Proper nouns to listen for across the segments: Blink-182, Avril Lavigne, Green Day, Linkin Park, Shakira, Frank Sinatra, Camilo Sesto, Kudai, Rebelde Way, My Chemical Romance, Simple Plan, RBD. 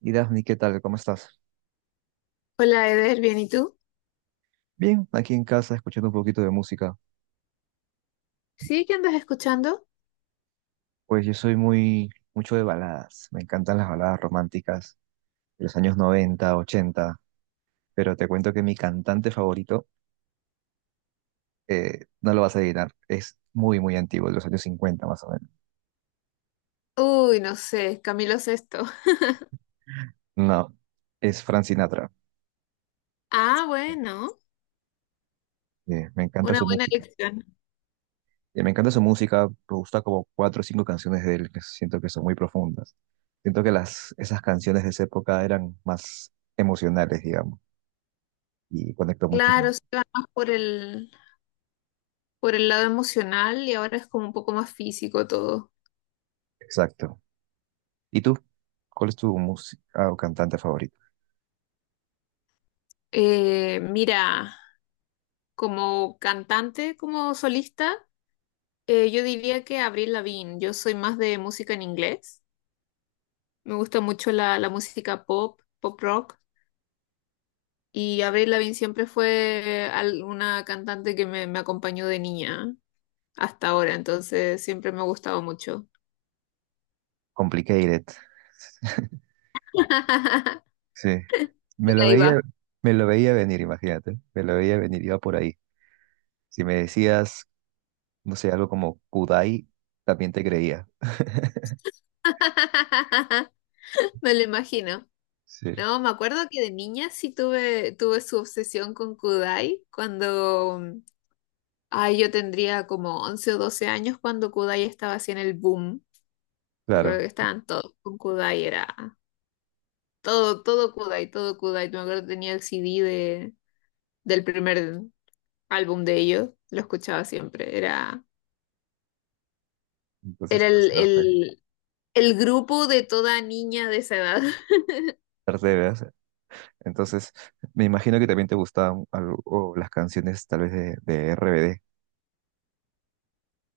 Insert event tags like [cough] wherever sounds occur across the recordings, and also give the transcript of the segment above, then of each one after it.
Y Daphne, ¿qué tal? ¿Cómo estás? Hola Eder, ¿bien y tú? Bien, aquí en casa escuchando un poquito de música. ¿Sí? ¿Qué andas escuchando? Pues yo soy muy, mucho de baladas. Me encantan las baladas románticas de los años 90, 80. Pero te cuento que mi cantante favorito, no lo vas a adivinar, es muy, muy antiguo, de los años 50 más o menos. Uy, no sé, Camilo Sesto. [laughs] No, es Frank Sinatra. Ah, bueno, Me encanta una su buena música. elección. Me encanta su música, me gusta como cuatro o cinco canciones de él que siento que son muy profundas. Siento que esas canciones de esa época eran más emocionales, digamos. Y conecto mucho Claro, con... se va más por el lado emocional y ahora es como un poco más físico todo. Exacto. ¿Y tú? ¿Cuál es tu música o cantante favorito? Mira, como cantante, como solista, yo diría que Avril Lavigne. Yo soy más de música en inglés. Me gusta mucho la música pop, pop rock. Y Avril Lavigne siempre una cantante que me acompañó de niña hasta ahora, entonces siempre me ha gustado mucho. Complicated. [laughs] [laughs] Sí. Por Me lo ahí veía, va. me lo veía venir, imagínate. Me lo veía venir, iba por ahí. Si me decías, no sé, algo como Kudai, también te creía. [laughs] Me lo imagino. Sí, No, me acuerdo que de niña sí tuve su obsesión con Kudai cuando, ay, yo tendría como 11 o 12 años cuando Kudai estaba así en el boom. Me acuerdo claro. que estaban todos con Kudai, era todo Kudai, todo Kudai. Me acuerdo que tenía el CD del primer álbum de ellos, lo escuchaba siempre. Era, Entonces, era o el, sea, fue el, El grupo de toda niña de esa edad. [laughs] perseveras. Entonces, me imagino que también te gustaban algo, las canciones tal vez de RBD.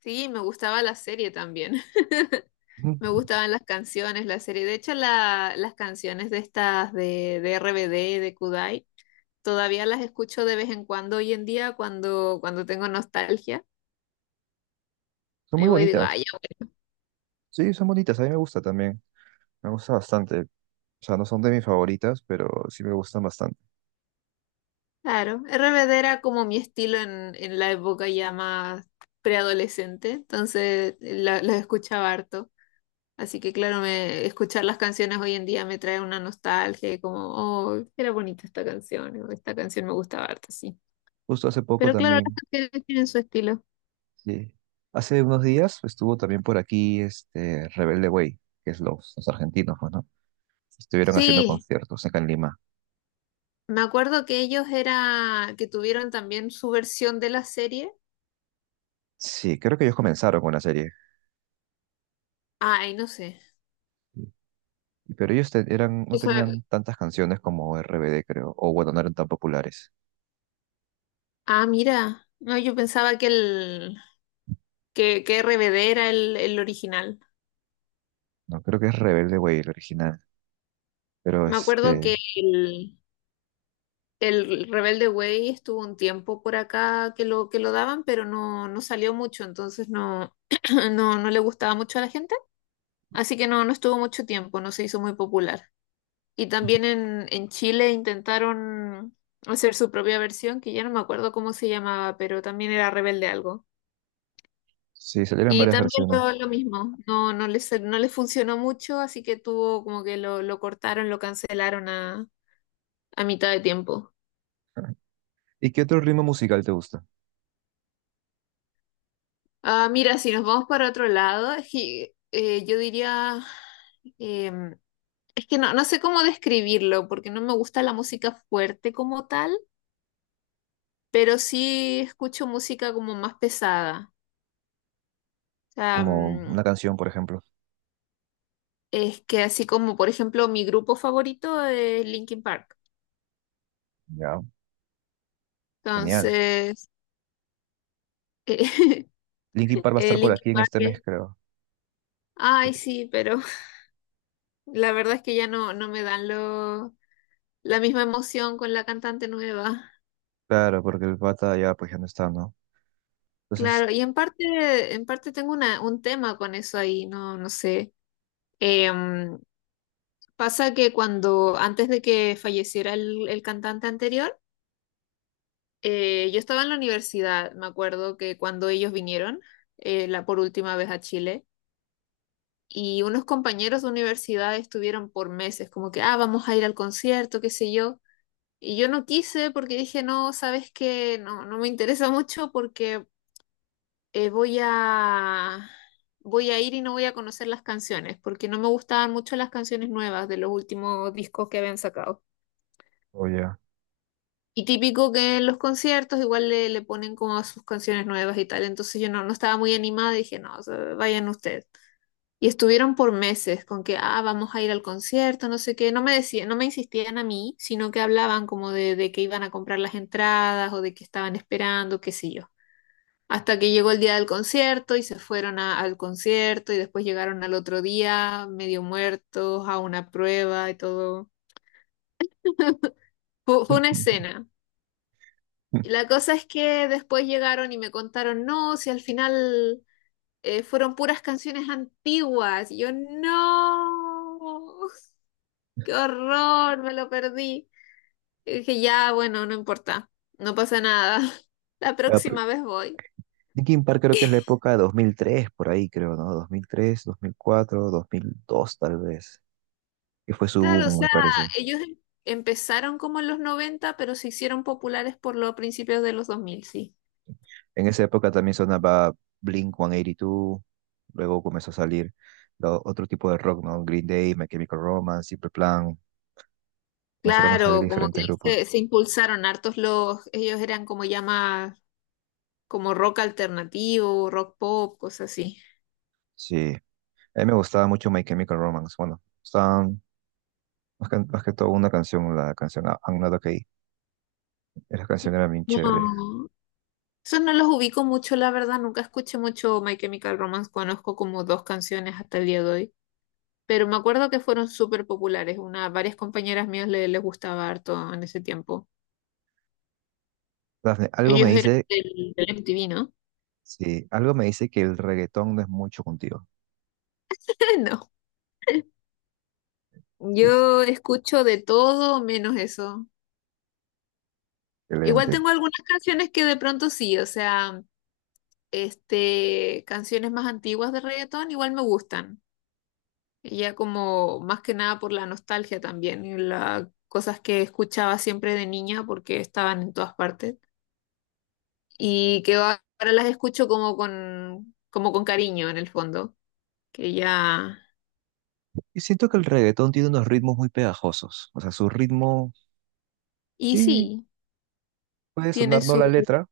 Sí, me gustaba la serie también. [laughs] Ujú. Me gustaban las canciones, la serie. De hecho, las canciones de estas de RBD, de Kudai, todavía las escucho de vez en cuando hoy en día cuando tengo nostalgia. Son muy Me voy y digo, ay, bonitas. ya, Sí, son bonitas. A mí me gusta también. Me gusta bastante. O sea, no son de mis favoritas, pero sí me gustan bastante. claro. RBD era como mi estilo en la época ya más preadolescente, entonces las escuchaba harto. Así que claro, me, escuchar las canciones hoy en día me trae una nostalgia, y como, oh, era bonita esta canción, o esta canción me gustaba harto, sí. Justo hace poco Pero claro, las también, canciones tienen su estilo. sí. Hace unos días estuvo también por aquí este Rebelde Way, que es los argentinos, pues, ¿no? Estuvieron haciendo Sí, conciertos acá en Lima. me acuerdo que ellos era, que tuvieron también su versión de la serie. Sí, creo que ellos comenzaron con la serie. Ay, no sé. Sí, pero eran, no Eso- tenían tantas canciones como RBD, creo. O bueno, no eran tan populares. Mira. No, yo pensaba que que RBD era el original. No, creo que es Rebelde Way el original. Pero Me acuerdo que este, el Rebelde Way estuvo un tiempo por acá que lo daban, pero no, no salió mucho, entonces no, [clears throat] no, no le gustaba mucho a la gente, así que no, no estuvo mucho tiempo, no se hizo muy popular. Y también en Chile intentaron hacer su propia versión, que ya no me acuerdo cómo se llamaba, pero también era Rebelde algo. sí, salieron Y varias también versiones. lo mismo, no les funcionó mucho, así que tuvo como que lo cortaron, lo cancelaron a mitad de tiempo. [laughs] ¿Y qué otro ritmo musical te gusta? Ah, mira, si nos vamos para otro lado, es que, yo diría, em, es que no, no sé cómo describirlo, porque no me gusta la música fuerte como tal, pero sí escucho música como más pesada. O sea, Como una canción, por ejemplo. es que así como, por ejemplo, mi grupo favorito es Linkin Park. Ya, genial. Entonces, eh, Linkin Park [laughs] va a estar por Linkin aquí en este mes, creo. ay, sí, pero [laughs] la verdad es que ya no, no me dan la misma emoción con la cantante nueva. Claro, porque el pata ya, pues ya no está, ¿no? Entonces, Claro, y en parte tengo un tema con eso ahí, no, no sé. Em, Pasa que cuando, antes de que falleciera el cantante anterior, yo estaba en la universidad, me acuerdo que cuando ellos vinieron, la por última vez a Chile, y unos compañeros de universidad estuvieron por meses, como que, ah, vamos a ir al concierto, qué sé yo. Y yo no quise porque dije, no, sabes que no, no me interesa mucho porque eh, voy a, voy a ir y no voy a conocer las canciones, porque no me gustaban mucho las canciones nuevas de los últimos discos que habían sacado. o ya. Y típico que en los conciertos igual le ponen como sus canciones nuevas y tal. Entonces yo no, no estaba muy animada y dije, no, o sea, vayan ustedes. Y estuvieron por meses con que, ah, vamos a ir al concierto, no sé qué. No me decían, no me insistían a mí, sino que hablaban como de que iban a comprar las entradas o de que estaban esperando, qué sé yo. Hasta que llegó el día del concierto y se fueron al concierto y después llegaron al otro día medio muertos a una prueba y todo. Fue una [laughs] escena. Y la cosa es que después llegaron y me contaron, no, si al final fueron puras canciones antiguas. Y yo, no, qué horror, me lo perdí. Y dije, ya, bueno, no importa, no pasa nada. [laughs] La Ya, pero próxima vez voy. Linkin Park creo que es la época de 2003, por ahí creo, ¿no? 2003, 2004, 2002 tal vez, que fue su Claro, o boom, me sea, parece. ellos empezaron como en los 90, pero se hicieron populares por los principios de los 2000, sí. En esa época también sonaba Blink-182, luego comenzó a salir otro tipo de rock, ¿no? Green Day, My Chemical Romance, Simple Plan, comenzaron a salir Claro, como que diferentes grupos. Se impulsaron hartos los, ellos eran como ya más, como rock alternativo, rock pop, cosas así. Sí, a mí me gustaba mucho My Chemical Romance, bueno, estaban más que todo una canción, la canción I'm Not Okay. Esa canción Sí. era bien chévere. No, eso no los ubico mucho, la verdad, nunca escuché mucho My Chemical Romance, conozco como dos canciones hasta el día de hoy, pero me acuerdo que fueron súper populares, una, varias compañeras mías les gustaba harto en ese tiempo. Dafne, algo me Ellos eran dice, del, del MTV, ¿no? sí, algo me dice que el reggaetón no es mucho contigo. [laughs] No, Sí, yo escucho de todo menos eso. Igual excelente. tengo algunas canciones que de pronto sí, o sea, este, canciones más antiguas de reggaetón igual me gustan. Y ya como más que nada por la nostalgia también, y las cosas que escuchaba siempre de niña porque estaban en todas partes y que ahora las escucho como con cariño en el fondo, que ya Yo siento que el reggaetón tiene unos ritmos muy pegajosos. O sea, su ritmo y sí, sí, puede tiene. sonar no la letra.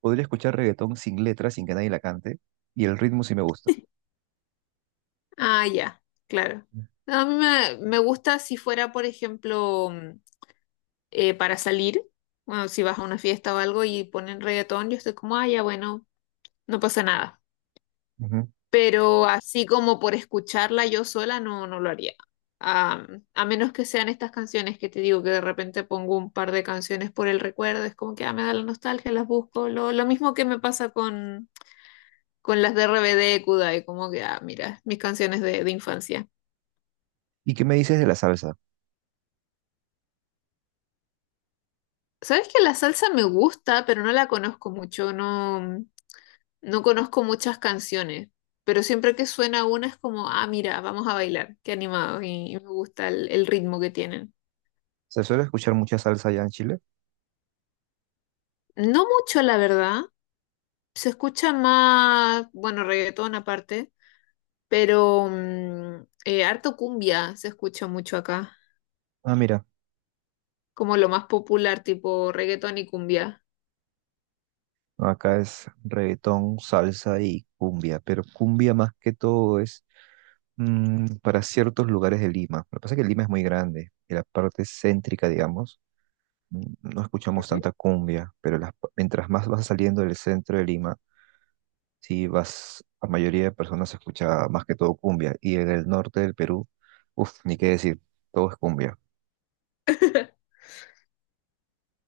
Podría escuchar reggaetón sin letra, sin que nadie la cante. Y el ritmo sí me gusta. Ah, ya, claro. No, a mí me gusta si fuera, por ejemplo, para salir, bueno, si vas a una fiesta o algo y ponen reggaetón, yo estoy como, ah, ya, bueno, no pasa nada. Ujú. Pero así como por escucharla yo sola, no, no lo haría. Ah, a menos que sean estas canciones que te digo que de repente pongo un par de canciones por el recuerdo, es como que ah, me da la nostalgia, las busco. Lo mismo que me pasa con las de RBD, Kudai, como que, ah, mira, mis canciones de infancia. ¿Y qué me dices de la salsa? Sabes que la salsa me gusta, pero no la conozco mucho, no, no conozco muchas canciones, pero siempre que suena una es como, ah, mira, vamos a bailar, qué animado, y me gusta el ritmo que tienen. ¿Se suele escuchar mucha salsa allá en Chile? No mucho, la verdad, se escucha más, bueno, reggaetón aparte, pero harto cumbia se escucha mucho acá, Ah, mira, como lo más popular, tipo reggaetón y cumbia. acá es reggaetón, salsa y cumbia, pero cumbia más que todo es mm, para ciertos lugares de Lima. Lo que pasa es que Lima es muy grande y la parte céntrica, digamos, mm, no escuchamos Ujú. tanta cumbia, pero mientras más vas saliendo del centro de Lima, sí vas, la mayoría de personas escucha más que todo cumbia. Y en el norte del Perú, uff, ni qué decir, todo es cumbia.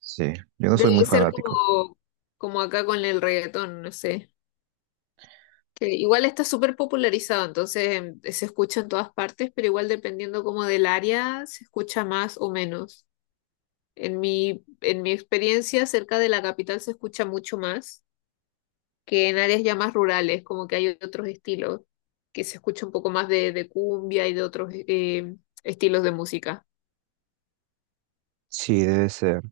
Sí, yo no soy Debe muy ser fanático. como, como acá con el reggaetón, no sé. Que igual está súper popularizado, entonces se escucha en todas partes, pero igual dependiendo como del área se escucha más o menos. En mi experiencia, cerca de la capital se escucha mucho más que en áreas ya más rurales, como que hay otros estilos, que se escucha un poco más de cumbia y de otros estilos de música. Sí, debe ser.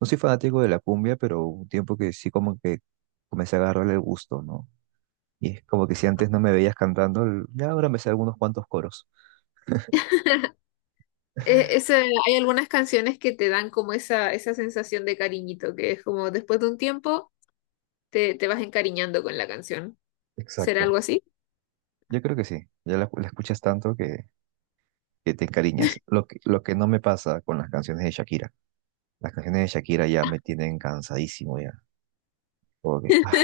No soy fanático de la cumbia, pero hubo un tiempo que sí como que comencé a agarrarle el gusto, ¿no? Y es como que si antes no me veías cantando, ya ahora me sé algunos cuantos coros. E- ese- Hay algunas canciones que te dan como esa sensación de cariñito, que es como después de un tiempo te vas encariñando con la canción. ¿Será algo Exacto. así? Yo creo que sí, ya la escuchas tanto que te encariñas. Lo que no me pasa con las canciones de Shakira. Las canciones de Shakira ya me tienen cansadísimo ya. Como que, ah,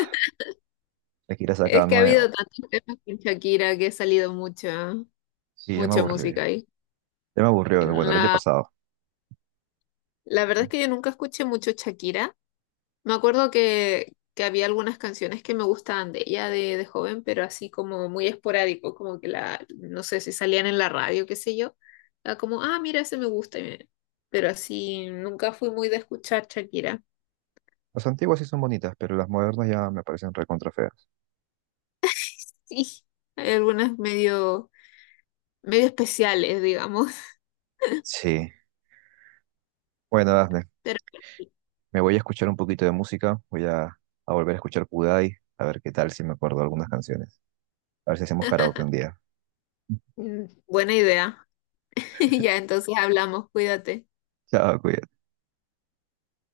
Shakira saca Es que ha habido nuevo. tantos temas con Shakira que ha salido mucha, Sí, ya me mucha aburrió música ya. ahí. Ya me aburrió, bueno, el año La, pasado. la verdad es que yo nunca escuché mucho Shakira. Me acuerdo que había algunas canciones que me gustaban de ella de joven, pero así como muy esporádico, como que la, no sé si salían en la radio, qué sé yo. Era como, ah, mira, ese me gusta pero así nunca fui muy de escuchar Shakira. Las antiguas sí son bonitas, pero las modernas ya me parecen recontra feas. Sí, hay algunas medio, medio especiales, digamos. Sí. Bueno, [laughs] Dafne, Pero me voy a escuchar un poquito de música. Voy a volver a escuchar Kudai, a ver qué tal si me acuerdo de algunas canciones. A ver si hacemos karaoke un día. Buena idea. [laughs] Ya, entonces hablamos, cuídate. Chao, cuídate.